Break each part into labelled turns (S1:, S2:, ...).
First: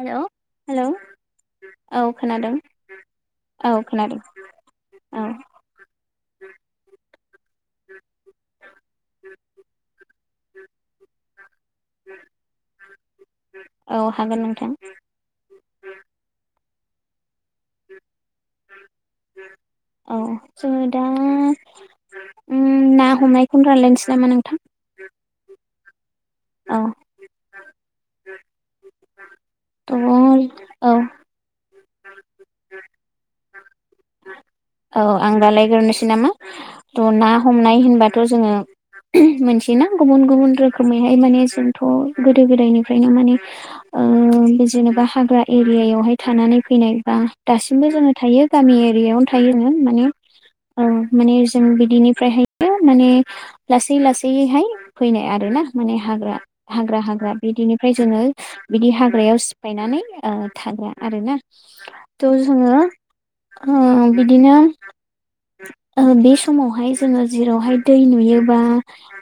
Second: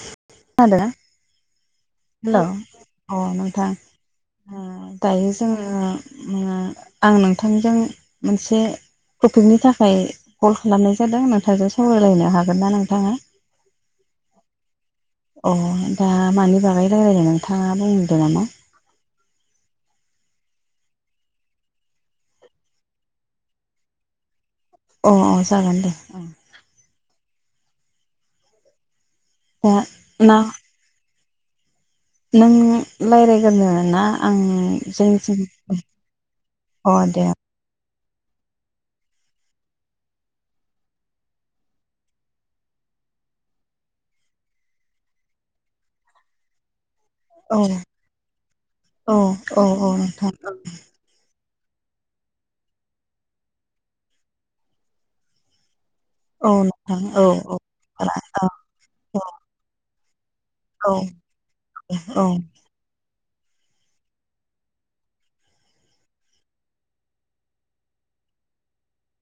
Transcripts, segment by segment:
S1: हेल'
S2: खोनादों
S1: हेल' औ
S2: हेलौ
S1: खोनादों
S2: अ नोंथां
S1: औ खोनादों
S2: ओ
S1: औ
S2: दायो जोङो आं नोंथांजों मोनसे टपिकनि थाखाय कल खालामनाय जादों नोंथांजों सावरायलायनो हागोन ना नोंथाङा
S1: औ हागोन नोंथां
S2: अ दा मानि बागै रायज्लायदों नोंथाङा बुंहदों नामा?
S1: औ जों दा ना हमनायखौनो रानलायनोसै नामा नोंथां
S2: अ जागोन दे
S1: औ
S2: दा
S1: दङ'
S2: ना
S1: औ
S2: नों रायज्लायग्रोरो ना आं
S1: औ आं
S2: जोंनिथिं
S1: दालायग्रोनोसै नामा
S2: अ
S1: थ'
S2: दे
S1: ना हमनाय होनबाथ' जोङो मोनसे ना गुबुन गुबुन रोखोमैहाय माने जोंथ' गोदो गोदायनिफ्रायनो माने उम जेनेबा हाग्रा एरियायावहाय थानानै फैनाय बा
S2: औ
S1: दासिमबो जोङो थायो गामि
S2: औ
S1: एरियायावनो थायो
S2: औ
S1: जों
S2: औ
S1: माने
S2: नोंथां
S1: माने जों बिदिनिफ्रायहाय माने लासै लासैैहाय फैनाय आरो ना माने हाग्रा
S2: औ नोंथां
S1: हाग्रा
S2: औ
S1: हाग्रा
S2: औ
S1: बिदिनिफ्राय
S2: औ
S1: जोङो बिदि हाग्रायाव सिफायनानै
S2: औ
S1: थाग्रा आरोना थ' जोंङो। अ बिदिनो बे समावहाय जोङो जेरावहाय दै नुयोबा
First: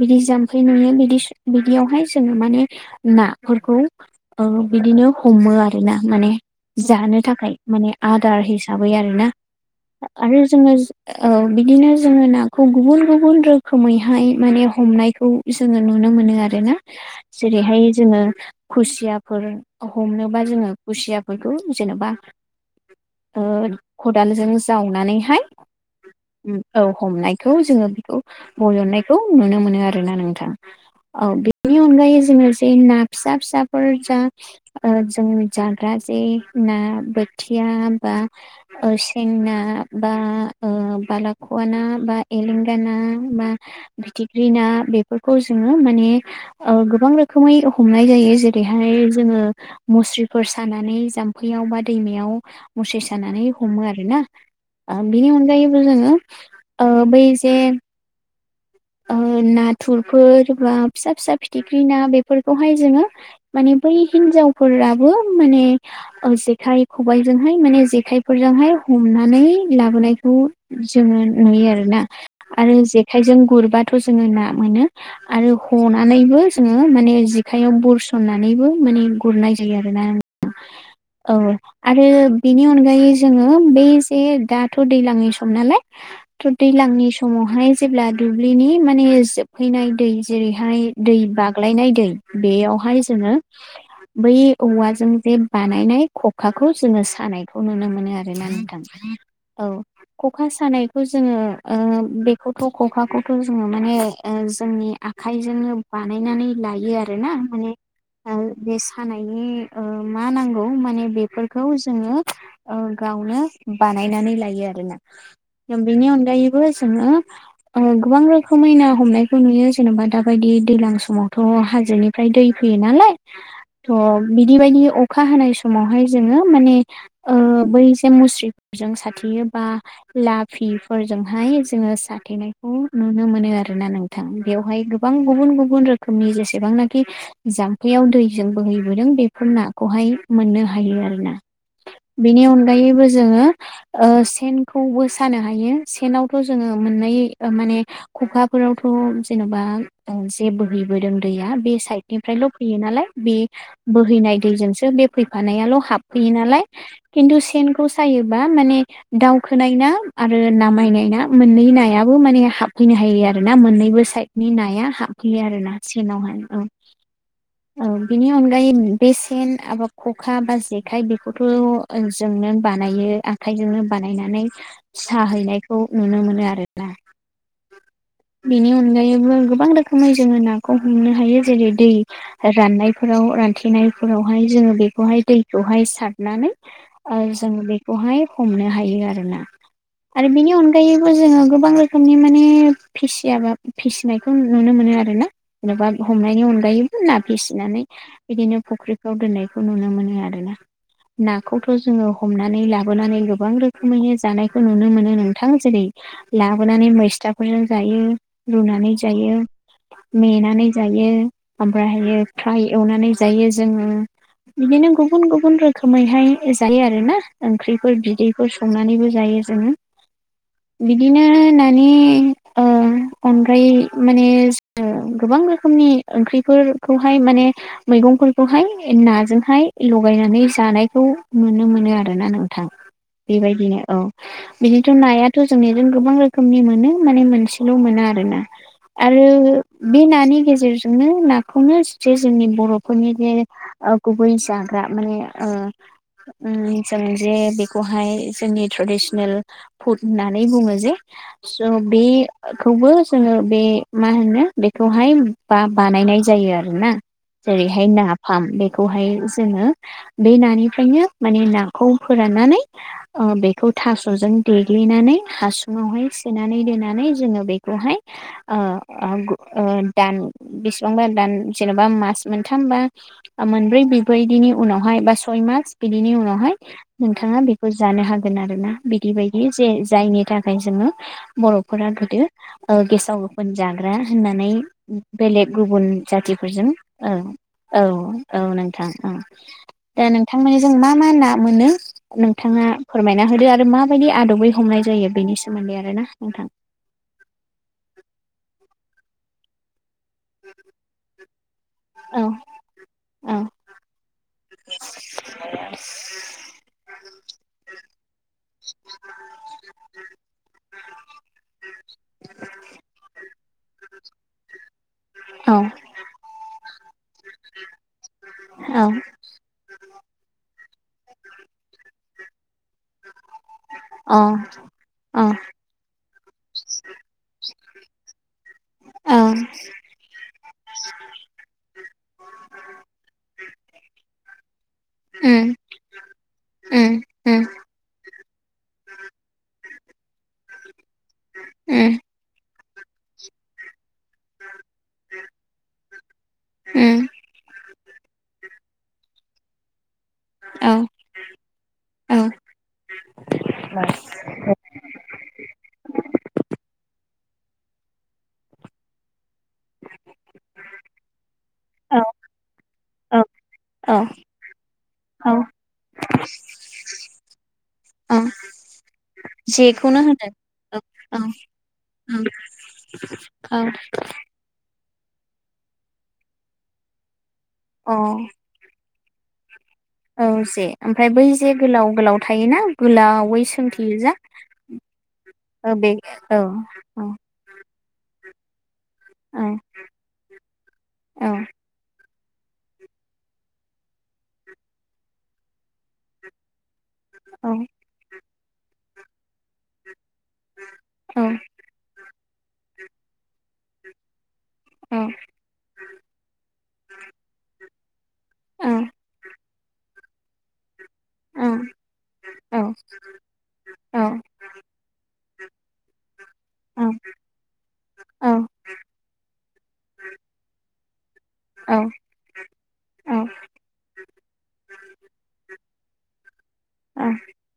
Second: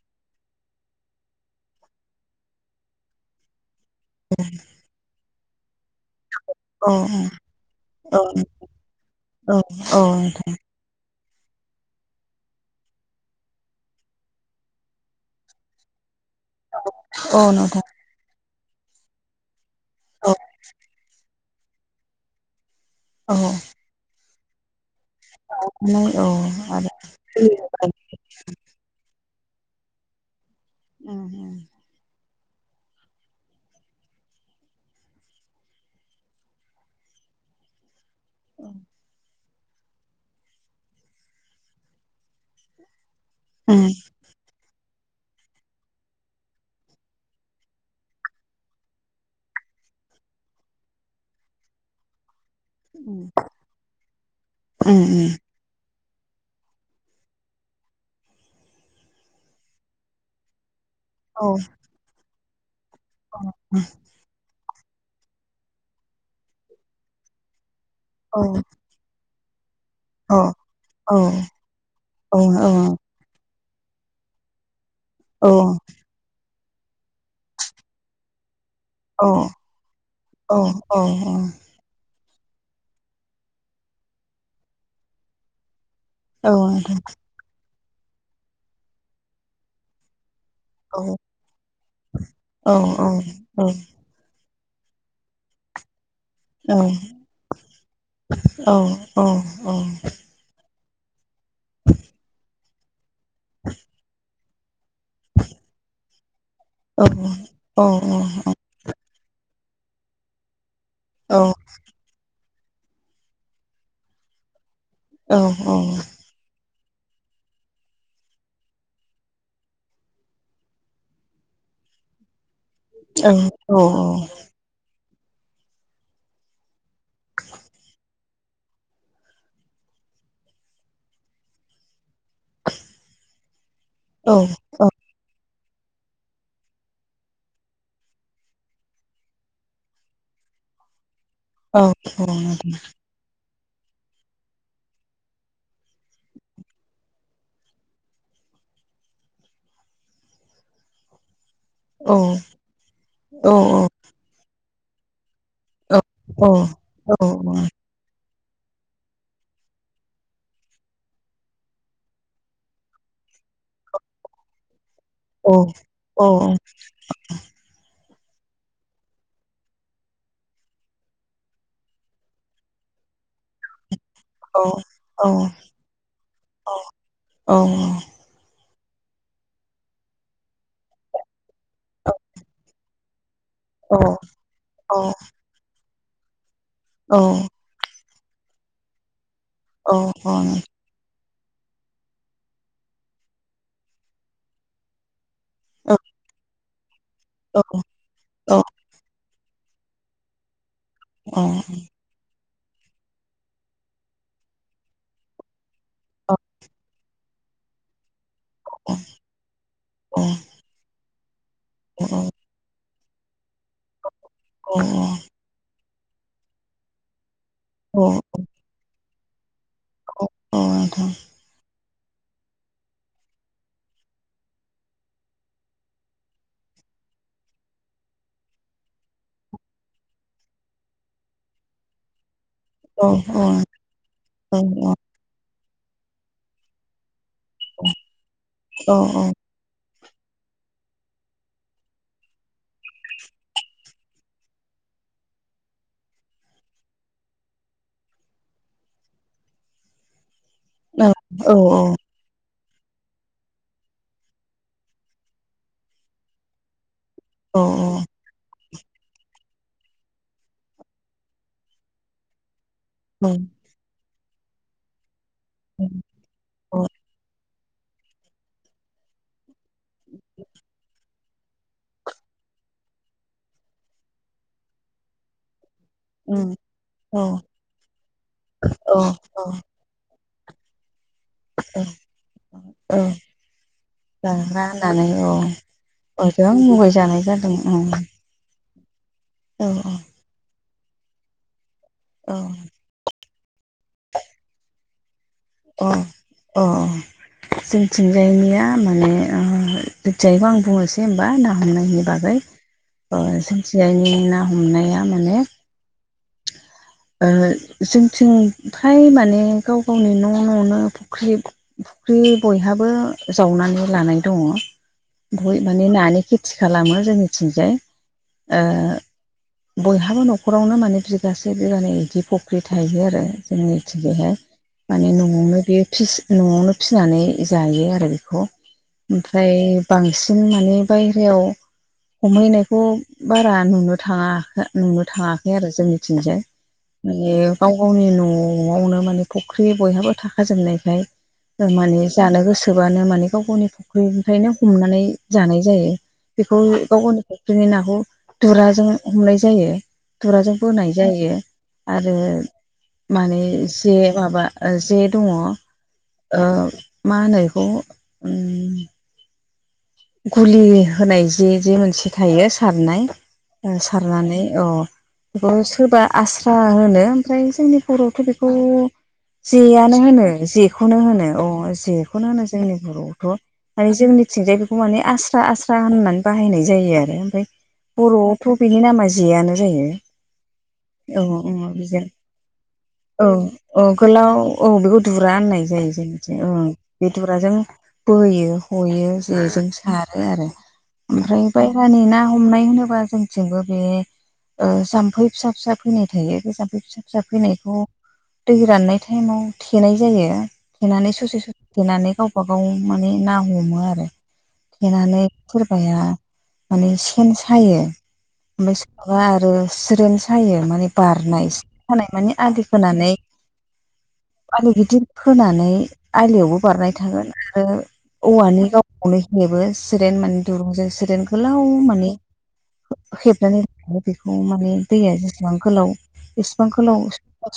S1: बिदि जाम्फै नुयो बिदि बिदियावहाय जोङो माने नाफोरखौ ओ बिदिनो हमो आरोना माने
S2: औ
S1: जानो थाखाय माने आदार
S2: औ
S1: हिसाबै आरोना
S2: औ औ
S1: आरो जोंङो। औ बिदिनो जोङो नाखौ गुबुन गुबुन रोखोमैहाय माने हमनायखौ जोङो नुनो मोनो आरो
S2: औ
S1: जेरैहाय
S2: नोंथां
S1: जोङो खुसियाफोर
S2: औ
S1: हमनोबा जोङो खुसिया फोरखौ जेनेबा
S2: औ
S1: ओ-खदालजों जावनानै हाय
S2: नानै औ
S1: औ
S2: आरो
S1: हमनायखौ जोङो बेखौ बजननायखौ नुनो मोनो आरोना नोंथां।
S2: उम
S1: औ बेनि अनगायै जोङो जे ना फिसा फिसाफोर जा ओ-जों जाग्रा जे ना बोथिया बा
S2: उम
S1: ओ-सें ना बा ओ-बालाख'व ना बा एलेंगाना बा फिथिख्रि ना बेफोरखौ जोङो माने गोबां रोखोमै हमनाय जायो जेरैहाय जोङो मुस्रिफोर सानानै जाम्फैयाव बा दैमायाव मुस्रि सानानै हमो आरो ना बिनि
S2: उम
S1: उनाव जायो जोङो ओ बै जे नाथुरफोर बा फिसा फिसा
S2: औ
S1: फिथिख्रि ना बेफोरखौहाय जोंङो
S2: औ
S1: माने बै हिनजावफोराबो माने जेखाइ खबाइजोंहाय माने जेखाय
S2: औ
S1: जेखाइफोरजोंहाय हमनानै लाबोनाय बे
S2: औ
S1: खौ
S2: औ
S1: जोङो नुयो आरोना
S2: औ
S1: आरो जेखाइजों गुरबाथ' जोङो ना मोनो आरो हनानैबो जोङो माने जेखायाव बुरसननानैबो माने गुरनाय जायो आरोना
S2: औ नोंथां
S1: औ आरो बिनि अनगायै जोङो बै जे दाथ' दैज्लांनि सम नालाय।
S2: औ
S1: थ' दैज्लांनि समावहाय जेब्ला दुब्लिनि माने जोबहैनाय दै जेरैहाय दै बाग्लायनाय दै बेयावहाय जोङो बै औवाजों जे बानायनाय खखाखौ जोङो सानायखौ नुनो मोनो आरोना नोंथां औ ख'खा सानायखौ जोङो ओ- बेखौथ' ख'खाखौथ' जोङो माने ओ- जोंनि आखाइजोंनो बानायनानै लायो आरोना माने बे हानायनि ओ- मा नांगौ माने बेफोरखौ जोङो ओ-गावनो बानायनानै लायो आरोना। जों बेनि अनगायैबो जोङो ओ गोबां रोखोमै ना हमनायखौ नुयो जेनेबा दाबायदि दैलां समावथ' हाजोनिफ्राय दै फैयो नालाय थ' बिबायदि अखा हानाय समावहाय जोङो माने ओ- बै जे मुस्रि जों साथेयो बा लाफिफोरजोंहाय जोङो साथेनाय खौ नुनो मोनो आरोना नोंथां बेवहाय गोबां गुबुन-गुबुन रोखोमनि जेसेबांनाखि जाम्फैयाव दैजों बोहैबोदों बेफोर नाखौहाय मोननो हायो आरोना। बेनि अनगायैबो जोङो ओ-सेनखौबो सानो हायो सेनावथ' जोङो मोननायै ओ-माने खुखाफोरावथ' जेन'बा जे बोहैबोदों दैया बे फाइफ निफ्रायल' फैयो नालाय बे बोहैनाय दैजोंसो बे फैफानायाल' हाबफैयो नालाय खिन्थु सेन सायोबा माने दावखोनाय ना आरो नामायनाय ना मोनै नाया माने हाबफैनो हायो आरो ना मोननैबो साइडनि नाया हाब फैयो आरोना सेनावहाय औ औ। बिनि अनगायै बे सेन एबा ख'खा बा जेखाइ बेखौथ' जोंनो बानायो आं आखाइजोंनो बानायनानै
S2: औ औ
S1: साहैनायखौ नुनो मोनो आरो।
S2: औ औऔ।
S1: बेनि अनगायैबो गोबां रोखोमै जोङो नाखौ हमनो हायो जेरै दै राननाय। फोराव
S2: औ
S1: रानथेनायफोरावहाय जोङो
S2: औ
S1: बेखौहाय दैखौहाय सारनानै ओ-जोङो बे बेखौहाय हमनो हायो आरोना आरो बेनि अन गायैबो जोङो गोबां रोखोमनि माने फिसियाबा फिसिनायखौ नुनो मोनो आरो ना जेन'बा हमनायनि अनगायैबो ना फिसिनानै बिदिनो फुख्रिफ्राव दोननायखौ नुनो मोनो आरोना
S2: औ
S1: नाखौथ' जोङो हमनानै लाबोनानै गोबां रोखोमैनो जानायखौ नुनो मोनो नोंथां जेरै लाबोनानै मैसथा फोरजों जायो। रुनानै जायो
S2: औ
S1: मेनानै जायो ओमफ्रायहायो फ्राय एवनानै जायो जोंङो
S2: औ
S1: बिदिनो गुबुन-गुबुन रोखोमैहाय जायो आरोना ओंख्रिफोर
S2: औ
S1: बिदैफोर संनानैबो जायो जोंङो बिदिनो नानि ओ अनद्राय माने गोबां रोखोमनि ओंख्रिफोरखौहाय माने मैगंफोरखौहाय नाजोंहाय लगायनानै जानायखौ नुनो मोनो आरोना नों थां
S2: नोंथां औ
S1: बेबायदिनो औ बिदिथ' नायाथ' जोंनिजों गोबां रोखोमनि मोनो माने मोनसेल' मोना आरो ना
S2: औ
S1: आरो बे नानि गेजेरजोंनो नाखौनो जे जोंनि बर'फोरनि जे गुबै जाग्रा माने ओ- उम जों जे बेखौहाय जोंनि ट्रेडिसनेल फुड होननानै बुङो। जे बे खौबो जोंङो बे मा होनो बेखौहाय बा बानायनाय जायो आरोना। जेरैहाय ना फार्म बेखौहाय जोंङो बे नानिफ्रायनो माने नाखौ फोराननानै अ बेखौ थास'जों देग्लिनानै हासुङावहाय सोनानै दोनानै जोंङो औ बेखौहाय ओ [unintelligible] दान बेसेबांबा दान जेनेबा मास मोनथामबा मोनब्रै बिबायदिनि उनावहाय बा सय मास। बिदिनि उनावहाय
S2: औ
S1: नोंथाङा बेखौ जानो हागोन आरोना
S2: औ
S1: बिदि
S2: औ
S1: बायदि जे जायनि था खायजोंनो [unintelligible] बर'फोरा गोदो ओ गेसाव गोफोन जाग्रा होननानै
S2: जाग्रा होननानै
S1: बेलेग गुबुन
S2: औ जों
S1: जाथिफोरजों ओ
S2: मुगैजानाय जादों
S1: औ
S2: ओं
S1: औ नोंथां औ।
S2: औ औ।
S1: दा नोंथांमोननि जों मा मा ना मोनो
S2: औ
S1: नोंथाङा फोरमायना होदो आरो माबायदि आदबै हमनाय जायो बेनि सोमोन
S2: अ अ जोंथिंजायनिया माने ओ जोंथिंजायनि आं बुंनोसै होबा ना हमनायनि
S1: औ
S2: बागै ओ
S1: औ
S2: जोंनिथिंजायनि ना हमनाया माने ओ जोंथिं फ्राय माने गाव गावनि न' न'नो फुख्रि फुख्रि बयहाबो जावनानै लानाय दङ।
S1: औ
S2: बहय माने नानि खेथि खालामो जोंनिथिंजाय। ओ
S1: औ।
S2: बयहाबो न'खरावनो माने बिगासे बिगानै बिदि फख्रि थायो आरो
S1: औ
S2: जोंनिथिंजायहाय। माने
S1: अ
S2: न'आवनो बेयो फिस न'आवनो फिनानै जायो आरो बेखौ।
S1: अ औ
S2: ओमफ्राय बांसिन माने बाहेरायाव। हमहैनायखौ बारा नुनो थाङा नुनो
S1: उम
S2: थाङाखै आरो जोंनिथिंजाय।
S1: उम
S2: माने
S1: उम
S2: गाव गावनि न'आवनो माने फुख्रि बयहाबो था खाजोबनायखाय
S1: उम
S2: माने जानो गोसोबानो माने गाव गावनि फख्रिनिफ्रायनो हमनानै जानाय जायो। बेखौ गाव
S1: उम
S2: गावनि फख्रिनि नाखौ दुराजों हमनाय जायो दुराजों
S1: औ
S2: बोनाय जायो आरो
S1: औ
S2: माने जे माबा जे दंङ। ओ मा होनो बेखौ उम गुलि होनाय जे जे
S1: औ
S2: मोनसे थायो सारनाय
S1: औ औ
S2: सारनानै अ
S1: औ
S2: बेखौ सोरबा आस्रा होनो ओमफ्राय जोंनि
S1: औ
S2: बर'आथ' बेखौ
S1: जेखौनो
S2: जेयानो होनो
S1: औ
S2: जेखौनो
S1: औ
S2: होनो अ' जेखौनो होनो जोंनि बर'आवथ'
S1: औ
S2: ओमफाय जोंनिथिंजाय खौ माने आस्रा आस्रा होननानै बाहायनाय जायो आरो। ओमफाय
S1: अ
S2: बर'आवथ' बिनि नामा जेयानो जायो।
S1: औ जे ओमफ्राय
S2: औ
S1: बै जे
S2: औ
S1: गोलाव
S2: बेजों
S1: गोलाव थायोना
S2: औ
S1: गोलावै
S2: औ
S1: सोंथेयो जा
S2: गोलाव औ बेखौ दुरा होननाय
S1: ओ बे
S2: जायो जोंथिंजाय औ दुराजों बोयो हयो।
S1: औ
S2: जेजों सारो आरो।
S1: औ
S2: ओमफ्राय बाहेरानि ना हमनाय होनोब्ला जोंथिंबो बे ओ जामफै फिसा फिसा फैनाय थायो बे जामफै फिसा फिसा
S1: औ
S2: फैनायखौ दै राननाय टाइमाव थेनाय जायो थेनानै ससे
S1: औ
S2: ससे थेनानै गावबा गाव माने ना हमो आरो। थेनानै सोरबाया माने सेन सायो। ओमफाय
S1: औ
S2: सोरबा आरो सिरोन सायो माने बारनाय सानाय माने
S1: औ
S2: आलि खोनानै।
S1: औ।
S2: आलि गिदिर खोनानै आलियावबो
S1: औ
S2: बारनाय थागोन। आरो
S1: औ
S2: औवानि गाव अनो हेबो सिरेन माने दुरुंजों सिरेन गोलाव
S1: औ
S2: माने
S1: औ
S2: ओ हेबनानै लायो। बेखौ माने दैया जेसेबां गोलाव इसिबांखौल'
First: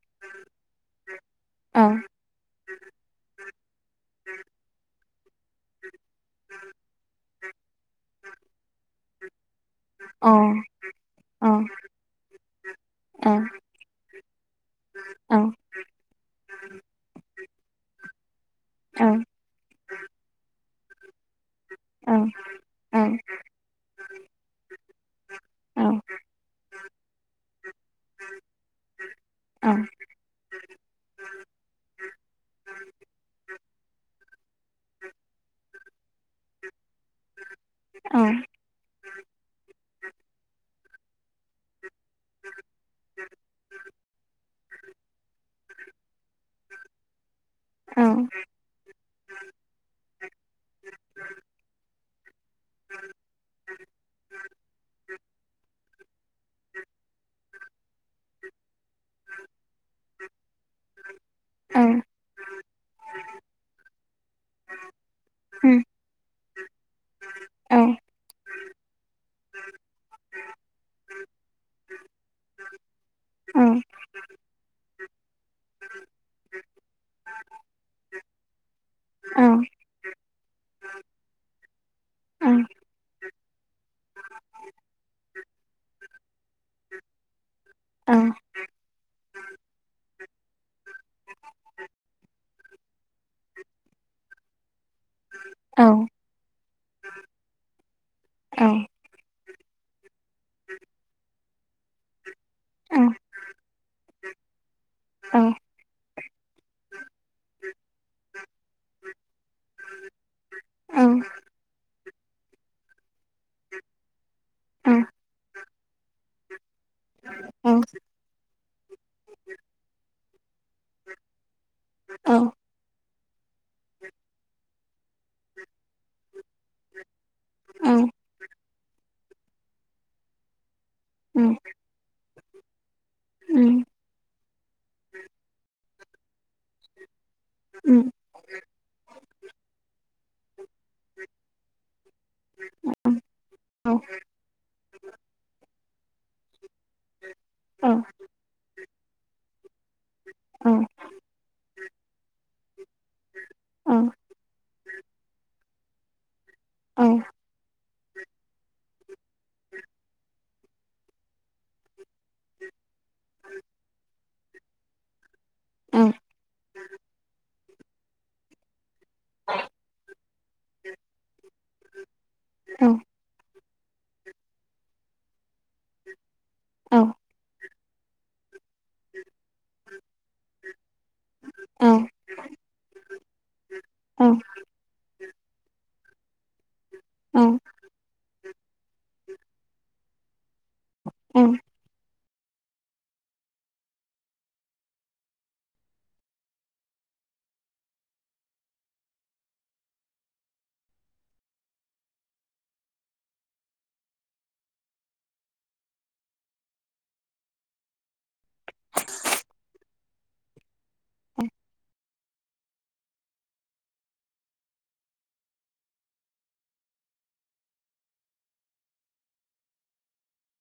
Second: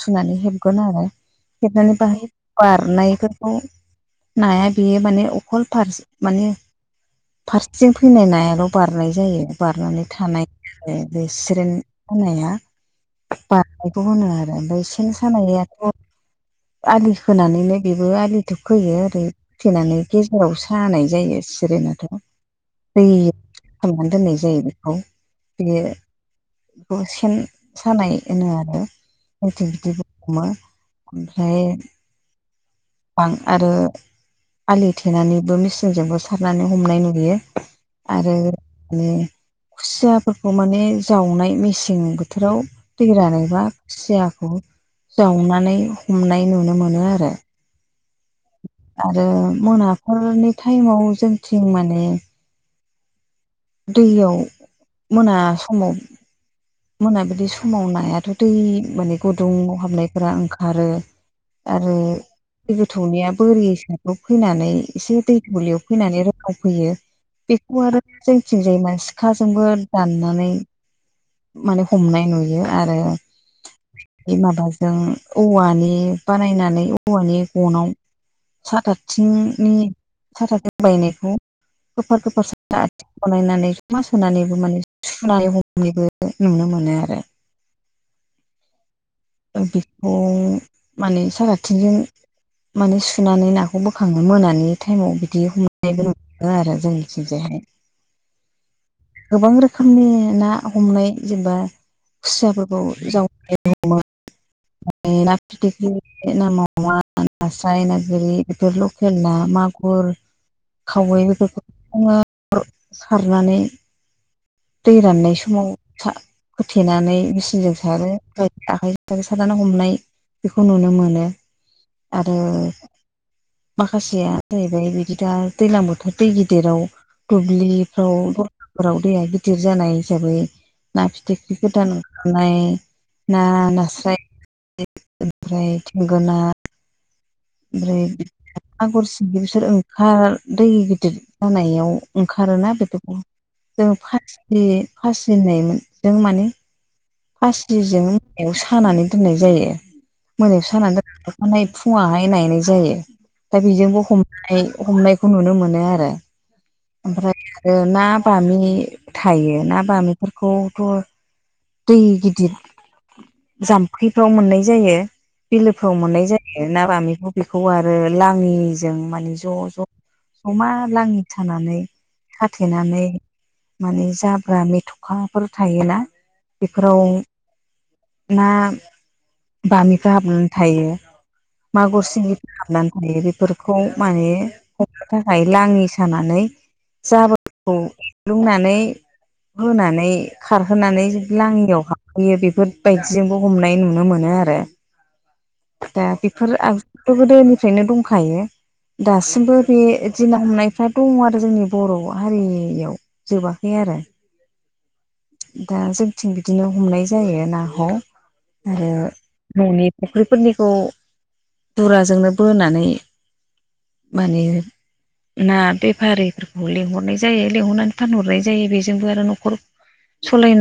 S2: सुनानै हेबगोन आरो।
S1: औ
S2: हेबनानै बाहायो। बारनायफोरखौ नाया बेयो माने अखल फारस माने फारसेथिं फैनाय नायाल' बारनाय जायो। बारनानै
S1: औ
S2: थानाय [unintelligible] बे सिरेन सानाया बारनायखौ होनो आरो। ओमफाय सेन सानायाथ' आलि खोनानैनो बेबो आलिथ' खोयो ओरै फथेनानै गेजेराव सानाय जायो। सिरेनाथ' दै खालामनानै दोननाय जायो बेखौ बियो बेखौ सेन सानाय होनो आरो, जोंथिं बिदिबो हमो। ओमफ्राय बां आरो आलि थेनानैबो मेचिनजोंबो सारनानै हमनाय नुयो। आरो माने खुसियाफोरखौ माने जावनाय मेसें बोथोराव दैरानोबा खुसियाखौ जावनानै हमनाय नुनो मोनो आरो।
S1: औ
S2: आरो मोनाफोरनि टाइमाव जोंथिं माने दैयाव मोना समाव मोनाबिलि समाव नायाथ' दै माने गुदुं हाबनायफोरा ओंखारो। आरो दै गोथौनिया बोरि हिसाबखौ फैनानै एसे दै थौलियाव फैनानै रोंनाव फैयो। बेखौ आरो जोंथिं जाय माने सिखाजोंबो दाननानै माने हमनाय नुयो आरो। बे माबाजों औवानि बानायनानै औवानि गनाव साथाथिंनि साथाथिं बायनायखौ गोफार गोफार साथाआथिं बानायनानै ज'मा सुनानैबो माने सुनानै हमनानैबो ओ नुनो मोनो आरो। ओ बेखौ माने साथाथिंजों माने सुनानै नाखौ बोखाङो मोनानि टायमाव बिदि हमनायबो नुयो। ओ आरो जोंनिथिं जायहाय।
S1: [inaudible]
S2: गोबां रोखोमनि ना हमनाय जेनबा खुसियाफोरखौ जाव [unintelligible] हमो। [unintelligible] ना फिथिख्रि, ना मावा, नास्राय ना गोरि बेफोर लकेल ना माग मुर खावै बेफोरखौङो सारनानै दै राननाय समाव सा फोथेनानै मेसिनजों सारो आखाय जों सारनानै हमनाय बेखौ नुनो मोनो आरो माखासेया जाहैबाय बिदि दा दैज्लां बोथोर दै गिदिराव दुब्लिफ्राव दहलाफोराव दैया गिदिर जानाय हिसाबै ना फिथिख्रि गोदान ओं थानाय ना नास्राय ओमफ्राय थेंगोना [unintelligible] आफ्राय मग [unintelligible] बिसोर ओंखार दै गिदिर जानायाव ओंखारोना बेफोरखौ जों फासि फासि होननायमोन जों माने फासिजों मोनायाव सानानै दोननाय जायो। मोनायावसो सानानै दोन आखानायै फुङाहाय ए नायनाय जायो। दा बेजोंबो हमनाय हमनायखौ नुनो मोनो आरो। ओमफ्राय आरो ना बामि थायो। ना बामिफोरखौथ' दै गिदिर जाम्फैफ्राव मोननाय जायो। बिलोफोराव मोननाय जायो। ना बामिखौ बेखौ आरो लाङिजों माने ज' ज' अमा लाङि थानानै खााथेनानै माने जाब्रा मेथ'खाफोर थायोना बेफोराव ना बामिफ्रा हाबनानै थायो। मागुर सिंगिफोर हाबनानै थायो बेफोरखौ माने थाखाय लाङि सानानै जाबोरखौ लुंनानै होनानै खारहोनानै लाङियाव हाबहैयो बेफोरबायदिजोंबो हमनाय नुनो मोनो आरो। दा बेफोर आगजुथ' गोदोनिफ्रायनो दंखायो। दासिमबो बे दिना हमनायफ्रा दङ आरो जोंनि बर' हारिनियाव। जोबाखै आरो। दा जोंथिं बिदिनो हमनाय जायो नाखौ। आरो ननि फख्रि [unintelligible] फोरनिखौ
S1: औ
S2: बुराजोंनो बोनानै माने ना बेफारिफोरखौ लेंहरनाय जायो लेंहरनानै फानहरनाय जायो बेजोंबो आरो न'खर सलायनाय